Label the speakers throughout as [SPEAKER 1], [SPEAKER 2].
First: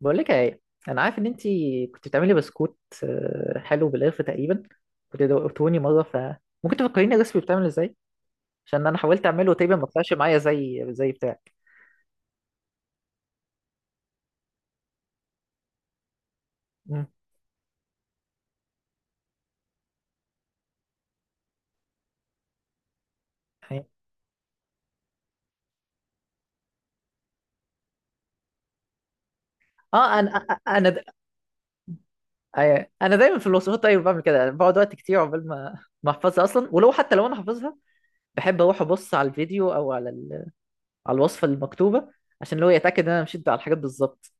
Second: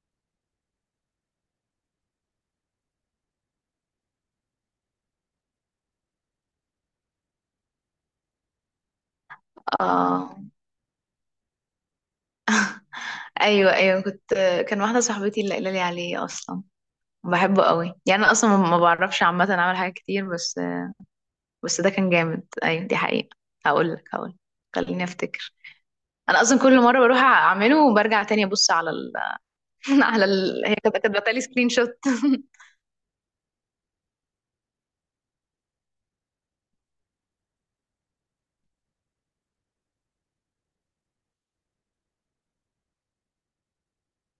[SPEAKER 1] بقول لك ايه. انا عارف ان انت كنت بتعملي بسكوت حلو بالقرفه تقريبا. كنت دوقتوني مره فممكن تفكريني الريسبي بتعمل ازاي، عشان انا حاولت اعمله تقريبا ما طلعش
[SPEAKER 2] اه
[SPEAKER 1] معايا زي بتاعك.
[SPEAKER 2] ايوه ايوه كان واحده صاحبتي اللي قايله لي عليه اصلا.
[SPEAKER 1] مم.
[SPEAKER 2] بحبه قوي، يعني انا اصلا ما بعرفش، عامه اعمل حاجات كتير، بس ده كان جامد، ايوه دي حقيقه.
[SPEAKER 1] أيوة.
[SPEAKER 2] هقول لك. خليني افتكر، انا اصلا كل مره بروح اعمله وبرجع تاني ابص على ال...
[SPEAKER 1] اه
[SPEAKER 2] على
[SPEAKER 1] انا
[SPEAKER 2] ال... هي كانت كاتبه لي سكرين شوت.
[SPEAKER 1] أيوة. انا دايما في الوصفات طيب بعمل كده، يعني بقعد وقت كتير عقبال ما احفظها اصلا، ولو حتى لو انا حافظها بحب اروح ابص على الفيديو او على الوصفه المكتوبه، عشان لو يتاكد ان انا مشيت على الحاجات بالظبط.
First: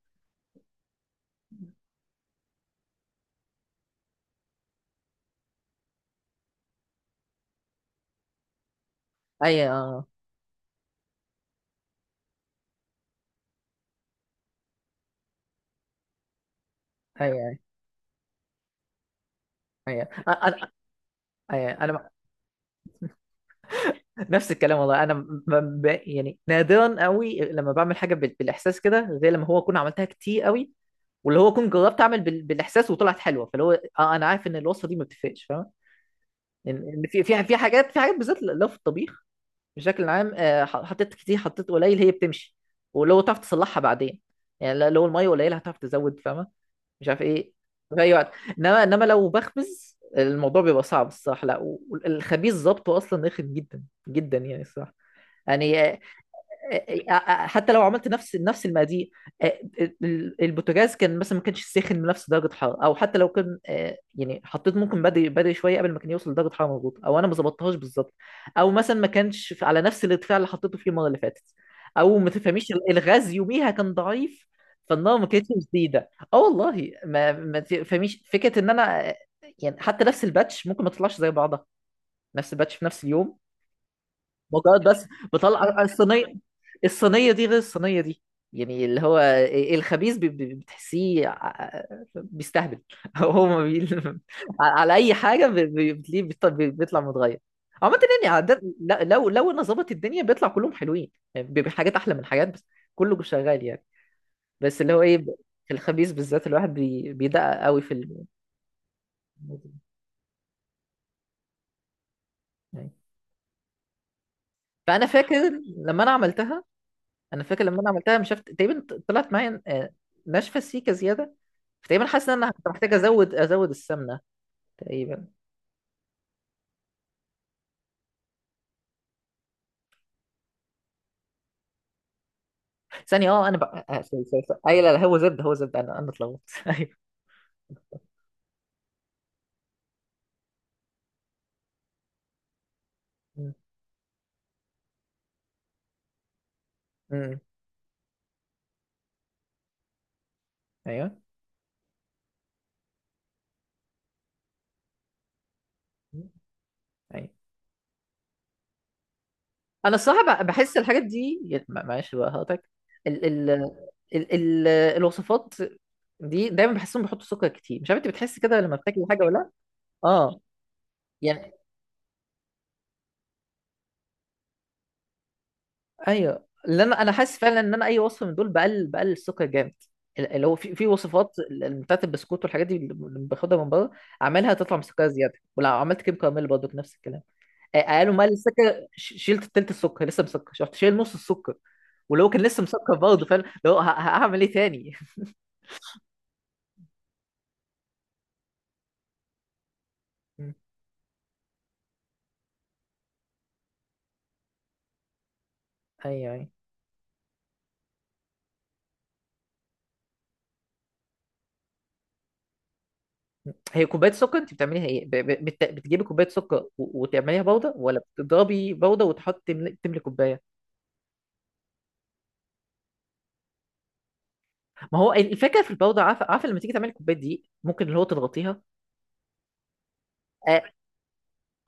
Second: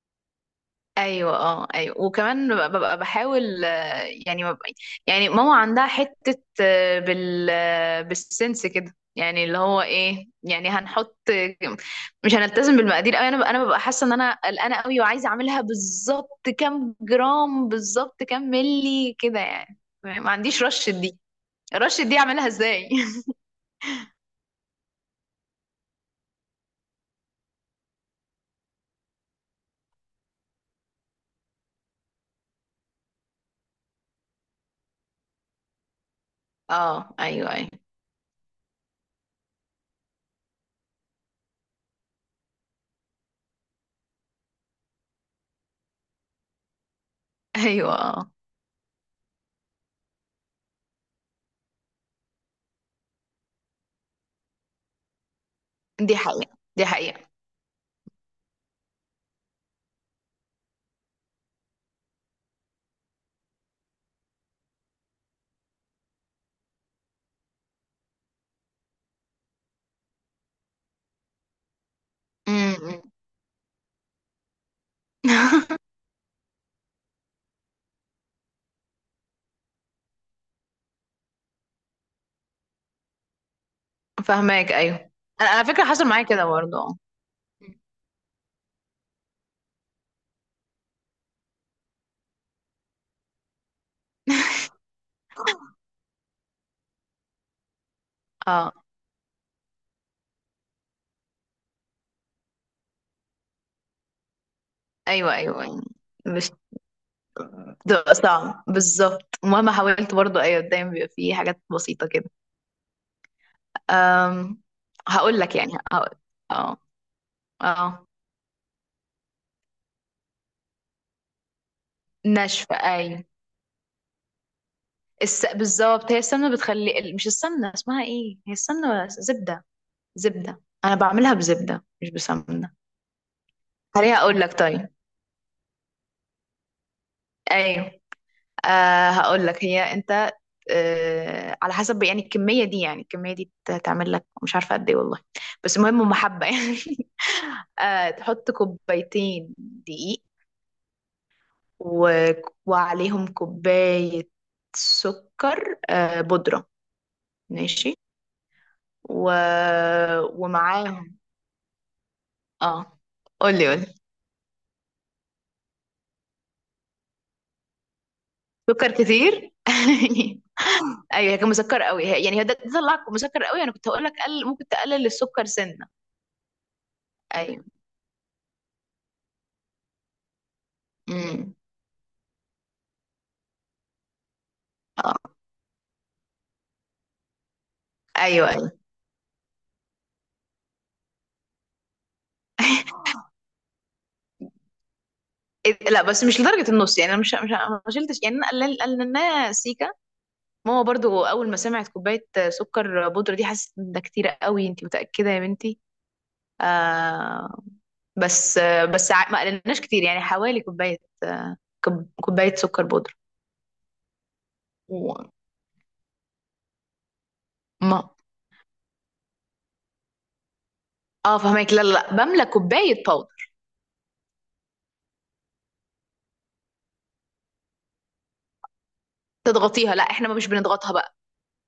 [SPEAKER 2] ايوه، اه، ايوه، وكمان ببقى بحاول، يعني ببقى، يعني ماما عندها حته، بال بالسنس كده، يعني اللي
[SPEAKER 1] ايوه
[SPEAKER 2] هو
[SPEAKER 1] آه.
[SPEAKER 2] ايه، يعني هنحط، مش هنلتزم بالمقادير قوي. انا ببقى حاسه ان انا قلقانه قوي وعايزه اعملها بالظبط كام
[SPEAKER 1] ايوه ايوه
[SPEAKER 2] جرام بالظبط كام ملي كده يعني.
[SPEAKER 1] ايوه
[SPEAKER 2] ما عنديش رش دي،
[SPEAKER 1] أيوة.
[SPEAKER 2] رش
[SPEAKER 1] انا
[SPEAKER 2] دي اعملها ازاي؟
[SPEAKER 1] نفس الكلام والله، انا يعني نادرا قوي لما بعمل حاجه بالاحساس كده، غير لما هو اكون عملتها كتير قوي، واللي هو اكون جربت اعمل بالاحساس وطلعت حلوه، فاللي هو آه، انا عارف ان الوصفه دي ما بتفرقش، فاهم؟ ان إن
[SPEAKER 2] اه،
[SPEAKER 1] في في
[SPEAKER 2] ايوه،
[SPEAKER 1] في
[SPEAKER 2] ايوه،
[SPEAKER 1] حاجات في حاجات بالذات لو في الطبيخ بشكل عام. حطيت كتير حطيت قليل هي بتمشي، ولو تعرف تصلحها بعدين. يعني لو الميه قليله هتعرف تزود، فاهمه؟ مش عارف ايه،
[SPEAKER 2] ايوه،
[SPEAKER 1] في اي
[SPEAKER 2] اه،
[SPEAKER 1] وقت. انما لو بخبز الموضوع بيبقى صعب الصراحه، لا، والخبيز ظبطه اصلا رخم جدا جدا يعني الصراحه، يعني. آه،
[SPEAKER 2] دي حقيقه دي حقيقه.
[SPEAKER 1] حتى لو عملت نفس المقادير، آه، البوتاجاز كان مثلا ما كانش ساخن بنفس درجه حراره، او حتى لو كان يعني حطيت ممكن بدري شويه قبل ما كان يوصل لدرجه حراره مظبوطه، او انا ما ظبطتهاش بالظبط، او مثلا ما كانش على نفس الارتفاع اللي حطيته فيه المره اللي فاتت، او ما تفهميش
[SPEAKER 2] امم
[SPEAKER 1] الغاز يوميها كان ضعيف، فالنار ما كانتش شديده. اه والله، ما تفهميش فكره ان انا يعني حتى نفس الباتش ممكن ما تطلعش زي بعضها، نفس الباتش في نفس اليوم.
[SPEAKER 2] فاهماك،
[SPEAKER 1] مكرونات بس
[SPEAKER 2] ايوه. انا
[SPEAKER 1] بطلع
[SPEAKER 2] على فكره حصل معايا
[SPEAKER 1] الصينيه،
[SPEAKER 2] كده برضه، آه.
[SPEAKER 1] الصينيه دي غير الصينيه دي. يعني اللي هو إيه، إيه، الخبيث بتحسيه بيستهبل هو ما بي... على اي حاجه بتلاقيه بيطلع متغير عامة. يعني عادة
[SPEAKER 2] اه،
[SPEAKER 1] لو انا ظبط الدنيا بيطلع كلهم حلوين، يعني بيبقى حاجات احلى من حاجات، بس كله شغال يعني. بس اللي هو ايه،
[SPEAKER 2] ايوه، ايوه،
[SPEAKER 1] في
[SPEAKER 2] يعني
[SPEAKER 1] الخبيث بالذات
[SPEAKER 2] مش
[SPEAKER 1] الواحد بي... بيدقق قوي في
[SPEAKER 2] بتبقى
[SPEAKER 1] ال...
[SPEAKER 2] صعب بالظبط مهما حاولت برضه، ايوه دايما بيبقى فيه حاجات بسيطة كده.
[SPEAKER 1] يعني.
[SPEAKER 2] أم...
[SPEAKER 1] فانا
[SPEAKER 2] هقول
[SPEAKER 1] فاكر
[SPEAKER 2] لك يعني
[SPEAKER 1] لما
[SPEAKER 2] هقول
[SPEAKER 1] انا عملتها،
[SPEAKER 2] اه،
[SPEAKER 1] انا فاكر لما انا
[SPEAKER 2] اه،
[SPEAKER 1] عملتها، مش عارف تقريبا طلعت معايا ناشفه سيكه زياده، فتقريبا حاسس ان انا كنت
[SPEAKER 2] ناشفة
[SPEAKER 1] محتاج
[SPEAKER 2] ايوه.
[SPEAKER 1] ازود السمنه تقريبا.
[SPEAKER 2] بالظبط هي السمنة بتخلي ال- مش السمنة اسمها ايه، هي السمنة زبدة، زبدة، انا بعملها بزبدة مش بسمنة.
[SPEAKER 1] ثانيه، اه انا بقى آه آه،
[SPEAKER 2] خليها
[SPEAKER 1] سوري
[SPEAKER 2] اقول
[SPEAKER 1] سوري
[SPEAKER 2] لك
[SPEAKER 1] سوري. ايوه،
[SPEAKER 2] طيب.
[SPEAKER 1] لا لا، هو زبده هو زبده، انا اتلخبطت ايوه.
[SPEAKER 2] ايوه. هقول لك، هي انت، على حسب يعني. الكمية دي، يعني الكمية دي،
[SPEAKER 1] م-
[SPEAKER 2] تعمل لك مش عارفة قد ايه والله، بس المهم هم حبة يعني.
[SPEAKER 1] م-
[SPEAKER 2] تحط كوبايتين دقيق،
[SPEAKER 1] ايوه
[SPEAKER 2] و... وعليهم كوباية سكر
[SPEAKER 1] م-
[SPEAKER 2] بودرة،
[SPEAKER 1] ايوه،
[SPEAKER 2] ماشي، و...
[SPEAKER 1] انا الصراحه بقى بحس الحاجات
[SPEAKER 2] ومعاهم،
[SPEAKER 1] دي. ما- معلش بقى هقطعك،
[SPEAKER 2] اه.
[SPEAKER 1] ال ال
[SPEAKER 2] قولي قولي.
[SPEAKER 1] ال ال الوصفات دي دايما بحسهم بيحطوا سكر كتير، مش عارف انت بتحس كده لما
[SPEAKER 2] سكر
[SPEAKER 1] بتاكل حاجه ولا لا؟
[SPEAKER 2] كتير؟
[SPEAKER 1] اه
[SPEAKER 2] ايوه، هي كان
[SPEAKER 1] يعني
[SPEAKER 2] مسكر قوي، يعني هي ده طلع مسكر قوي. انا كنت هقول لك قل، ممكن تقلل السكر سنة
[SPEAKER 1] ايوه، اللي انا حاسس فعلا
[SPEAKER 2] ايوه،
[SPEAKER 1] ان انا اي وصف من دول بقلل الثقه جامد، اللي هو في في وصفات
[SPEAKER 2] امم،
[SPEAKER 1] بتاعت البسكوت والحاجات دي اللي باخدها من بره، اعملها تطلع مسكره زياده. ولو عملت كيم كراميل برضه نفس الكلام. قالوا مال
[SPEAKER 2] ايوه، ايوه.
[SPEAKER 1] السكر، شيلت التلت السكر لسه مسكر، شفت؟ شايل نص السكر ولو كان لسه مسكر برضه فعلا، لو هعمل ايه تاني؟
[SPEAKER 2] لا، بس مش لدرجه النص يعني، انا مش ما شلتش، يعني انا قللناها سيكا.
[SPEAKER 1] مم.
[SPEAKER 2] ماما برضو اول ما سمعت كوبايه سكر بودره دي حست ان ده كتير قوي، انت متاكده يا بنتي؟
[SPEAKER 1] ايوه ايوه.
[SPEAKER 2] آه. بس ما قللناش كتير، يعني حوالي كوبايه، آه كوبايه سكر بودره.
[SPEAKER 1] هي كوبايه سكر انت بتعمليها ايه؟
[SPEAKER 2] وما
[SPEAKER 1] بتجيبي كوبايه سكر و- وتعمليها بودره، ولا بتضربي بودره وتحطي تملي كوبايه؟
[SPEAKER 2] اه فهمك، لا، لا، لا، بملى كوبايه باودر.
[SPEAKER 1] ما هو الفكره في البودره، عارفه عارفه لما تيجي تعملي الكوبايات دي ممكن اللي هو تضغطيها.
[SPEAKER 2] تضغطيها؟ لا احنا مش
[SPEAKER 1] اه
[SPEAKER 2] بنضغطها بقى،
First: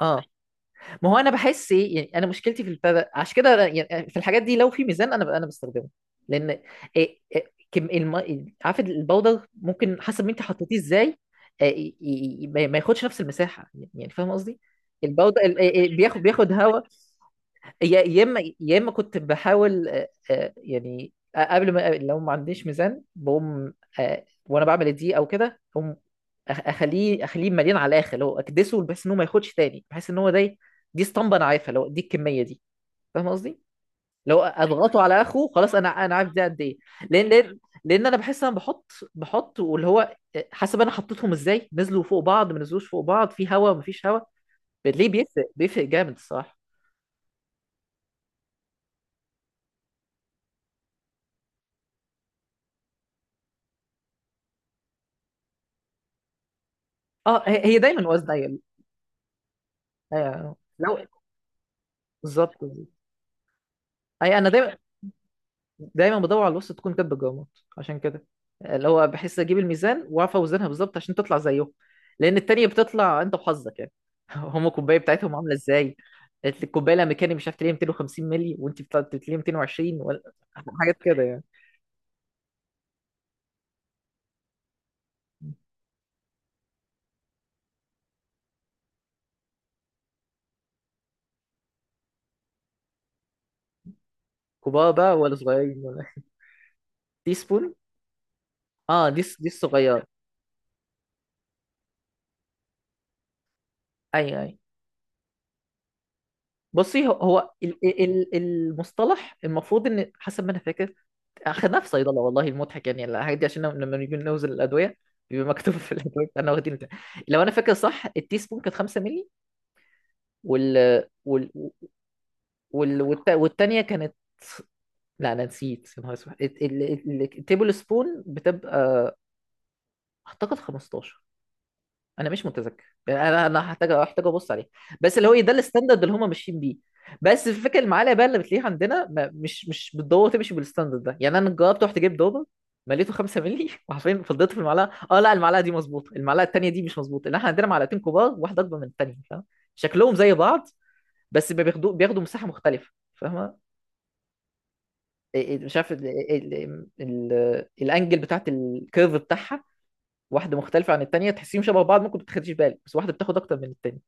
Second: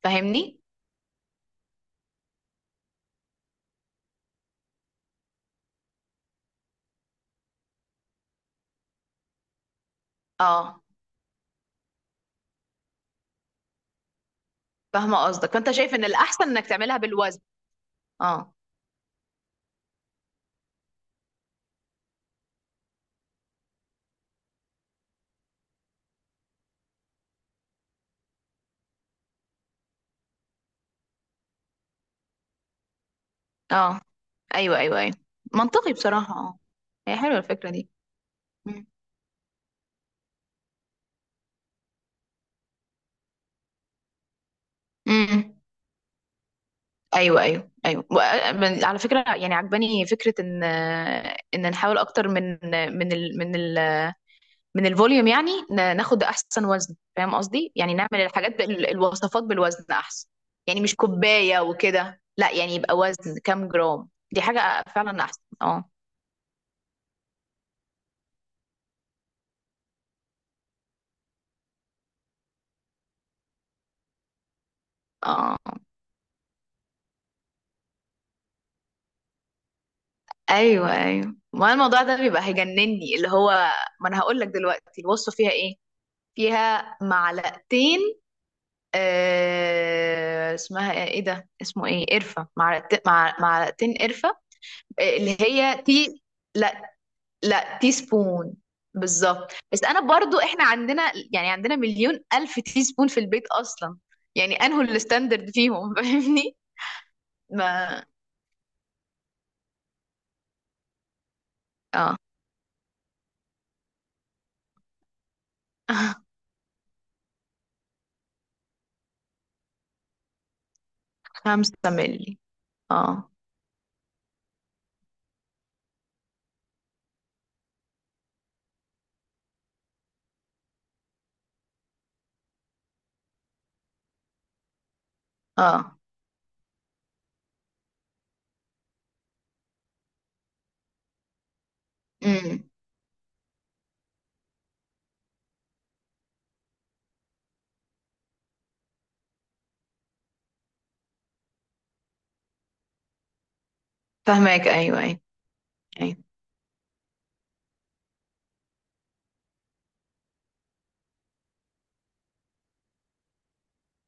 [SPEAKER 1] اه.
[SPEAKER 2] فاهمني.
[SPEAKER 1] ما هو انا بحس ايه، يعني انا مشكلتي في البتاع، عشان كده يعني في الحاجات دي لو في ميزان انا بستخدمه، لان إيه كم الم... عارفه، البودر ممكن حسب ما انت حطيتيه
[SPEAKER 2] اه.
[SPEAKER 1] ازاي ما ياخدش نفس المساحه، يعني يعني فاهم قصدي؟
[SPEAKER 2] فاهمه
[SPEAKER 1] البودر
[SPEAKER 2] قصدك، فانت شايف
[SPEAKER 1] إيه،
[SPEAKER 2] ان
[SPEAKER 1] بياخد
[SPEAKER 2] الاحسن
[SPEAKER 1] بياخد
[SPEAKER 2] انك
[SPEAKER 1] هواء.
[SPEAKER 2] تعملها بالوزن.
[SPEAKER 1] يا يا اما
[SPEAKER 2] اه،
[SPEAKER 1] يا اما كنت بحاول قبل ما لو ما عنديش ميزان بقوم وانا بعمل دي او كده، اقوم اخليه اخليه مليان على الاخر، اللي هو اكدسه بحيث ان هو ما ياخدش تاني، بحيث ان هو ده دي اسطمبه انا عارفها اللي هو دي الكميه دي، فاهم قصدي؟
[SPEAKER 2] اه،
[SPEAKER 1] لو
[SPEAKER 2] ايوه، ايوه،
[SPEAKER 1] اضغطه
[SPEAKER 2] ايوه،
[SPEAKER 1] على اخره خلاص انا
[SPEAKER 2] منطقي
[SPEAKER 1] انا عارف
[SPEAKER 2] بصراحه،
[SPEAKER 1] ده
[SPEAKER 2] اه.
[SPEAKER 1] قد ايه.
[SPEAKER 2] هي
[SPEAKER 1] لان
[SPEAKER 2] حلوه
[SPEAKER 1] لان
[SPEAKER 2] الفكره دي.
[SPEAKER 1] لان انا بحس انا
[SPEAKER 2] مم.
[SPEAKER 1] بحط واللي هو حسب انا حطيتهم ازاي نزلوا فوق بعض، ما نزلوش فوق بعض، في هوا، ما فيش هوا، بتلاقيه بيفرق
[SPEAKER 2] مم.
[SPEAKER 1] بيفرق جامد الصراحه.
[SPEAKER 2] ايوه، ايوه، ايوه، على فكره يعني، عجباني فكره ان، ان نحاول اكتر من ال من ال من الفوليوم، يعني ناخد احسن وزن، فاهم
[SPEAKER 1] اه هي
[SPEAKER 2] قصدي،
[SPEAKER 1] هي
[SPEAKER 2] يعني
[SPEAKER 1] دايما
[SPEAKER 2] نعمل الحاجات
[SPEAKER 1] وزن.
[SPEAKER 2] الوصفات بالوزن احسن،
[SPEAKER 1] ايوه،
[SPEAKER 2] يعني مش
[SPEAKER 1] لو
[SPEAKER 2] كوبايه وكده لا،
[SPEAKER 1] بالظبط.
[SPEAKER 2] يعني يبقى وزن كام جرام،
[SPEAKER 1] اي
[SPEAKER 2] دي
[SPEAKER 1] انا دايما
[SPEAKER 2] حاجه فعلا احسن، اه.
[SPEAKER 1] دايما بدور على الوسط تكون كاتبه الجرامات، عشان كده اللي هو بحس اجيب الميزان واعرف اوزنها بالظبط عشان تطلع زيهم، لان التانية بتطلع انت وحظك يعني. هم الكوبايه بتاعتهم عامله
[SPEAKER 2] اه،
[SPEAKER 1] ازاي؟ قالت لي الكوبايه الامريكاني مش عارف تلاقيها 250 مللي وانت بتطلع تلاقيها 220 ولا.
[SPEAKER 2] ايوه،
[SPEAKER 1] حاجات كده
[SPEAKER 2] ايوه.
[SPEAKER 1] يعني.
[SPEAKER 2] ما الموضوع ده بيبقى هيجنني اللي هو. ما انا هقول لك دلوقتي الوصفه فيها ايه. فيها معلقتين، آه اسمها ايه إيه ده اسمه ايه قرفة. معلقتين قرفة.
[SPEAKER 1] كبار بقى ولا
[SPEAKER 2] اللي هي
[SPEAKER 1] صغيرين ولا؟
[SPEAKER 2] لا،
[SPEAKER 1] تي سبون.
[SPEAKER 2] لا، تي سبون.
[SPEAKER 1] اه دي دي
[SPEAKER 2] بالظبط. بس انا
[SPEAKER 1] الصغيره.
[SPEAKER 2] برضو احنا عندنا، يعني عندنا مليون الف تي سبون في البيت اصلا،
[SPEAKER 1] ايوه
[SPEAKER 2] يعني
[SPEAKER 1] أيوة.
[SPEAKER 2] انهوا الستاندرد فيهم؟ فاهمني.
[SPEAKER 1] بصي هو هو
[SPEAKER 2] ما
[SPEAKER 1] المصطلح، المفروض ان حسب ما انا فاكر اخدناه في صيدله،
[SPEAKER 2] اه
[SPEAKER 1] والله المضحك يعني الحاجات دي، عشان لما نيجي نوزن الادويه بيبقى مكتوب في الادويه انا واخدين بتاع. لو انا فاكر صح، التي سبون كانت 5 مللي، وال وال
[SPEAKER 2] خمسة ملي. اه،
[SPEAKER 1] والتانيه كانت، لا انا نسيت. يا نهار اسود، التيبل سبون بتبقى اعتقد 15، انا مش متذكر يعني، انا هحتاج ابص عليه. بس اللي هو إيه، ده
[SPEAKER 2] اه،
[SPEAKER 1] الستاندرد اللي هم ماشيين بيه. بس الفكره المعاليه بقى اللي بتلاقيها عندنا ما مش مش بالضبط تمشي بالستاندرد ده، يعني انا جربت رحت جبت دوبه
[SPEAKER 2] امم.
[SPEAKER 1] مليته 5 مللي وعارفين فضيته في المعلقه، اه لا المعلقه دي مظبوطه، المعلقه التانيه دي مش مظبوطه، لان احنا عندنا معلقتين كبار واحده اكبر من التانيه، فاهم؟ شكلهم زي بعض بس بياخدوا مساحه مختلفه، فاهمه؟
[SPEAKER 2] فاهمك، ايوه، ايوه،
[SPEAKER 1] إيه- إيه، مش عارف
[SPEAKER 2] أيوة.
[SPEAKER 1] الانجل بتاعت الكيرف بتاعها، واحده مختلفه عن التانيه، تحسيهم شبه بعض ممكن ما تاخديش بالك، بس واحده بتاخد اكتر من التانيه.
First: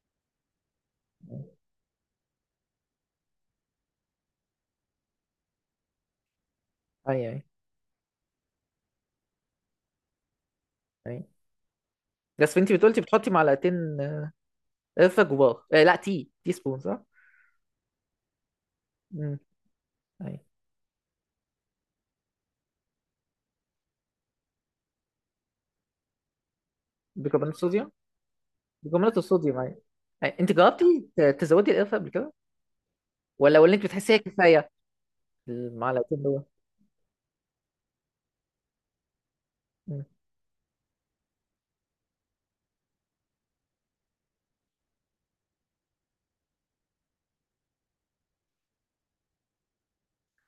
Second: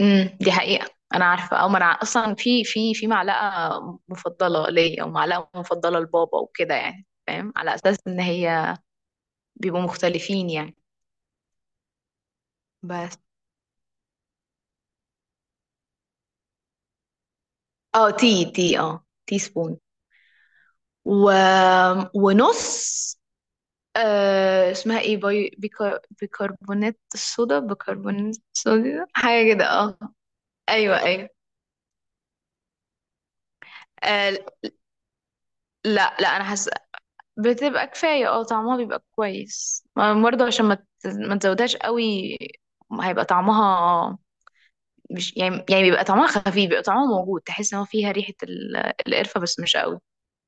[SPEAKER 2] امم، دي حقيقة انا عارفة، او ما انا اصلا في معلقة مفضلة ليا ومعلقة مفضلة لبابا وكده يعني،
[SPEAKER 1] اي اي
[SPEAKER 2] فاهم، على اساس ان هي بيبقوا مختلفين يعني.
[SPEAKER 1] اي، بس انت بتقولتي
[SPEAKER 2] بس
[SPEAKER 1] بتحطي معلقتين قرفه جواه. آه لا، تي سبون صح؟
[SPEAKER 2] اه، تي
[SPEAKER 1] امم.
[SPEAKER 2] سبون.
[SPEAKER 1] اي،
[SPEAKER 2] و... ونص. آه اسمها ايه، بيكربونات
[SPEAKER 1] بيكربونات
[SPEAKER 2] الصودا
[SPEAKER 1] الصوديوم،
[SPEAKER 2] بيكربونات الصودا
[SPEAKER 1] بيكربونات
[SPEAKER 2] حاجة
[SPEAKER 1] الصوديوم
[SPEAKER 2] كده
[SPEAKER 1] اي.
[SPEAKER 2] اه.
[SPEAKER 1] أي. انت
[SPEAKER 2] ايوه،
[SPEAKER 1] جربتي
[SPEAKER 2] ايوه،
[SPEAKER 1] تزودي القرفه قبل كده؟ ولا انت بتحسيها
[SPEAKER 2] آه،
[SPEAKER 1] كفايه
[SPEAKER 2] لا،
[SPEAKER 1] المعلقتين
[SPEAKER 2] لا،
[SPEAKER 1] دول؟
[SPEAKER 2] انا بتبقى كفاية، اه، طعمها بيبقى كويس،
[SPEAKER 1] مم.
[SPEAKER 2] برضه عشان ما ما تزودهاش قوي، هيبقى طعمها، مش يعني، بيبقى طعمها خفيف، بيبقى طعمها موجود، تحس ان هو فيها ريحة القرفة بس مش قوي،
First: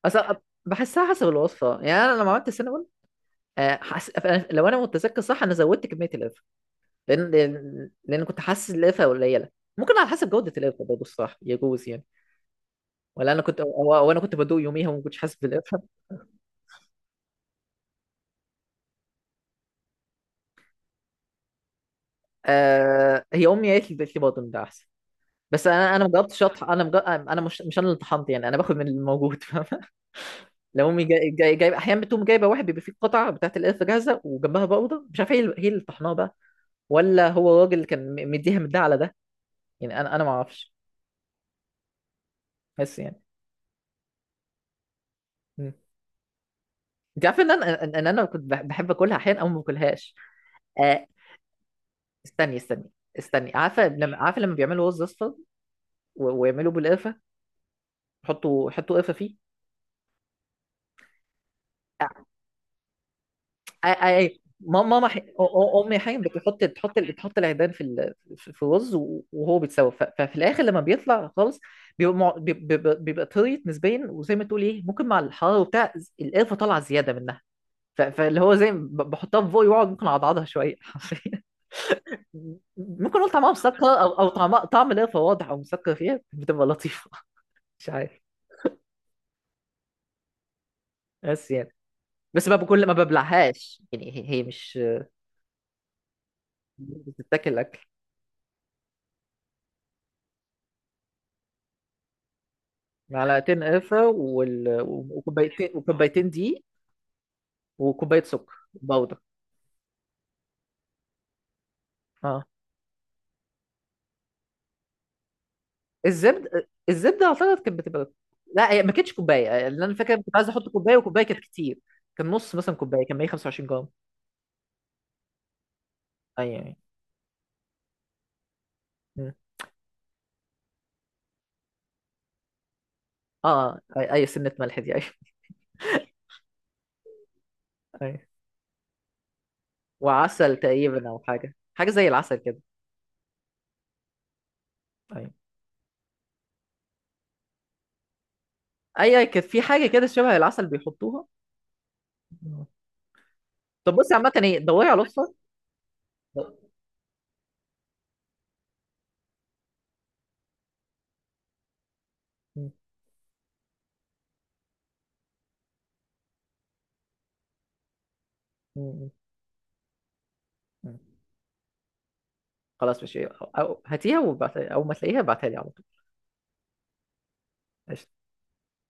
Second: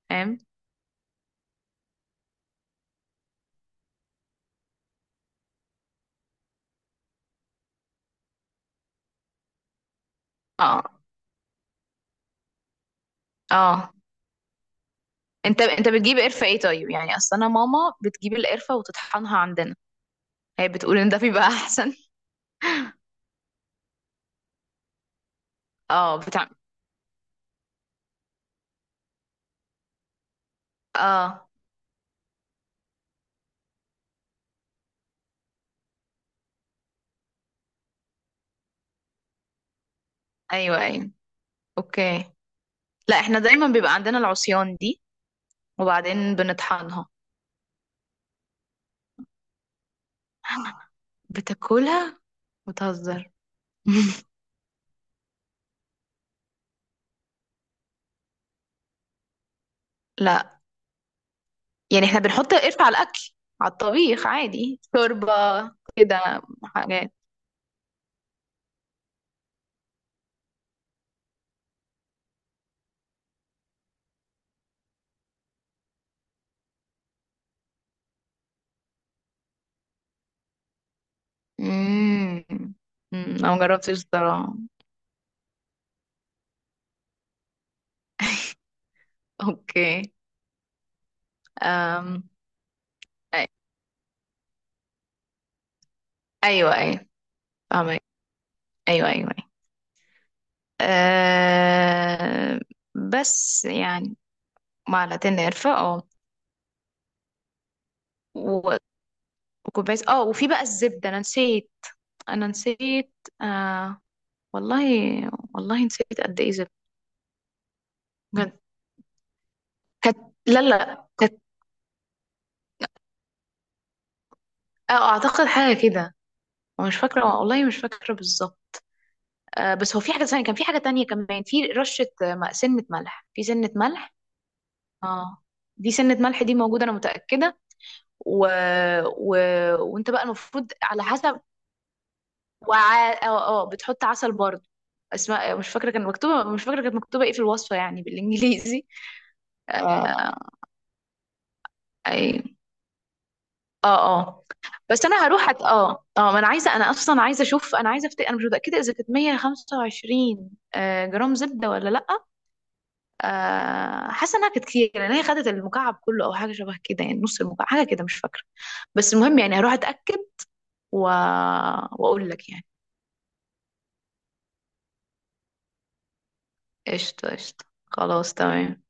[SPEAKER 1] اصل
[SPEAKER 2] فاهم.
[SPEAKER 1] بحسها حسب الوصفه، يعني انا لما عملت السينابون لو انا متذكر صح، انا زودت كميه القرفه، لان لان لأن كنت حاسس القرفه قليله. ممكن على حسب جوده القرفه
[SPEAKER 2] اه،
[SPEAKER 1] برضه الصح، يجوز يعني، ولا انا كنت
[SPEAKER 2] اه،
[SPEAKER 1] او أو انا كنت بدوق يوميها وما كنتش حاسس
[SPEAKER 2] انت
[SPEAKER 1] بالقرفه.
[SPEAKER 2] انت بتجيب قرفة ايه طيب يعني؟ اصل انا ماما بتجيب القرفة وتطحنها عندنا، هي بتقول ان ده بيبقى احسن.
[SPEAKER 1] آه هي امي قالت لي بطن ده احسن، بس انا ما
[SPEAKER 2] اه،
[SPEAKER 1] جربتش
[SPEAKER 2] بتاع.
[SPEAKER 1] اطحن، انا مجرب، انا مش مش انا اللي طحنت، يعني انا باخد من الموجود فاهم؟ لو امي
[SPEAKER 2] اه،
[SPEAKER 1] جايب احيانا بتقوم جايبه واحد بيبقى فيه قطعه بتاعت القرفه جاهزه وجنبها بودره، مش عارف هي اللي طحناها بقى، ولا هو الراجل اللي كان مديها من ده على ده، يعني انا ما اعرفش،
[SPEAKER 2] ايوه، ايوه، اوكي.
[SPEAKER 1] بس
[SPEAKER 2] لا
[SPEAKER 1] يعني.
[SPEAKER 2] احنا دايما بيبقى عندنا العصيان دي،
[SPEAKER 1] مم.
[SPEAKER 2] وبعدين بنطحنها.
[SPEAKER 1] انت عارف ان انا ان إن انا كنت بحب اكلها احيانا او ما باكلهاش. آه
[SPEAKER 2] بتاكلها؟
[SPEAKER 1] استني استني،
[SPEAKER 2] بتهزر.
[SPEAKER 1] استني عارفه لما، عارفه لما بيعملوا رز اصفر و- ويعملوا بالقرفه، يحطوا قرفه فيه؟
[SPEAKER 2] لا، يعني احنا بنحط القرفة على الأكل، على
[SPEAKER 1] اي
[SPEAKER 2] الطبيخ
[SPEAKER 1] اي.
[SPEAKER 2] عادي، شوربة،
[SPEAKER 1] امي حين
[SPEAKER 2] كده
[SPEAKER 1] بتحط
[SPEAKER 2] حاجات.
[SPEAKER 1] بتحط العيدان في في في الرز و- وهو بيتسوى، ففي الاخر لما بيطلع خالص بيبقى بيبقى طريت نسبيا، وزي ما تقول ايه ممكن مع الحراره وبتاع، القرفه طالعه زياده منها، فاللي هو زي ما بحطها في بوقي واقعد ممكن اعضعضها شويه حرفيا
[SPEAKER 2] امم
[SPEAKER 1] ممكن اقول
[SPEAKER 2] أمم،
[SPEAKER 1] طعمها
[SPEAKER 2] أنا
[SPEAKER 1] مسكر،
[SPEAKER 2] مجربتش
[SPEAKER 1] او او
[SPEAKER 2] الصراحة.
[SPEAKER 1] طعم طعم القرفه واضح او مسكر فيها بتبقى لطيفه. مش عارف،
[SPEAKER 2] اوكي.
[SPEAKER 1] بس يعني.
[SPEAKER 2] أم.
[SPEAKER 1] بس ما بكل، ما
[SPEAKER 2] أي-
[SPEAKER 1] ببلعهاش يعني، هي هي مش
[SPEAKER 2] ايوه،
[SPEAKER 1] مش
[SPEAKER 2] ايوه.
[SPEAKER 1] بتتاكل اكل.
[SPEAKER 2] فاهمك، ايوه، ايوه، ايوه. أه...
[SPEAKER 1] معلقتين
[SPEAKER 2] بس
[SPEAKER 1] قرفة
[SPEAKER 2] يعني، معلقتين
[SPEAKER 1] وكوبايتين
[SPEAKER 2] قرفة، اه،
[SPEAKER 1] دقيق، وكوباية سكر
[SPEAKER 2] و-
[SPEAKER 1] باودر،
[SPEAKER 2] وكوباية، اه، وفي بقى الزبدة، انا نسيت،
[SPEAKER 1] اه.
[SPEAKER 2] انا نسيت، آه، والله، والله نسيت قد ايه
[SPEAKER 1] الزبد،
[SPEAKER 2] زبدة،
[SPEAKER 1] الزبدة اعتقد كانت بتبقى،
[SPEAKER 2] بجد.
[SPEAKER 1] لا هي ما كانتش كوباية، اللي انا
[SPEAKER 2] كانت،
[SPEAKER 1] فاكر كنت عايز
[SPEAKER 2] لا،
[SPEAKER 1] احط كوباية
[SPEAKER 2] لا،
[SPEAKER 1] وكوباية كانت كتير، كان نص مثلا كوباية كان 125 جرام.
[SPEAKER 2] اه، اعتقد حاجه كده.
[SPEAKER 1] ايوه ايوه.
[SPEAKER 2] هو مش فاكره والله، مش فاكره بالظبط.
[SPEAKER 1] مم.
[SPEAKER 2] بس هو في حاجه ثانيه، كان في حاجه تانية كمان، في رشه، سنه ملح، في سنه
[SPEAKER 1] اه اي
[SPEAKER 2] ملح
[SPEAKER 1] اي، سنة ملح دي ايوه.
[SPEAKER 2] اه، دي سنه ملح دي موجوده انا متاكده.
[SPEAKER 1] ايوه.
[SPEAKER 2] و... و... وانت بقى
[SPEAKER 1] وعسل
[SPEAKER 2] المفروض على
[SPEAKER 1] تقريبا، او
[SPEAKER 2] حسب.
[SPEAKER 1] حاجة زي العسل كده.
[SPEAKER 2] وع... اه اه، بتحط عسل برضه.
[SPEAKER 1] ايوه
[SPEAKER 2] اسماء مش فاكره كان مكتوبه، مش فاكره كانت مكتوبه ايه في الوصفه يعني بالانجليزي.
[SPEAKER 1] ايوه كانت في حاجة كده
[SPEAKER 2] آه.
[SPEAKER 1] شبه العسل بيحطوها.
[SPEAKER 2] آه،
[SPEAKER 1] مم. طب بصي
[SPEAKER 2] اه،
[SPEAKER 1] عامة
[SPEAKER 2] اه،
[SPEAKER 1] ايه، دوري على
[SPEAKER 2] بس انا
[SPEAKER 1] الوصفة.
[SPEAKER 2] هروح أت... اه اه، ما انا عايزه، انا اصلا عايزه اشوف، انا عايزه انا مش متاكده اذا كانت 125 جرام زبده ولا لا.
[SPEAKER 1] مم.
[SPEAKER 2] حاسه انها كانت كتير، لان هي خدت المكعب كله او حاجه شبه كده، يعني نص المكعب حاجه كده مش فاكره،
[SPEAKER 1] مم.
[SPEAKER 2] بس المهم يعني هروح اتاكد
[SPEAKER 1] مم.
[SPEAKER 2] و... واقول لك يعني.
[SPEAKER 1] خلاص ماشي، أو هاتيها وبعت... أول ما تلاقيها ابعتها لي على طول.
[SPEAKER 2] قشطه، قشطه،
[SPEAKER 1] قشطة.
[SPEAKER 2] خلاص، تمام.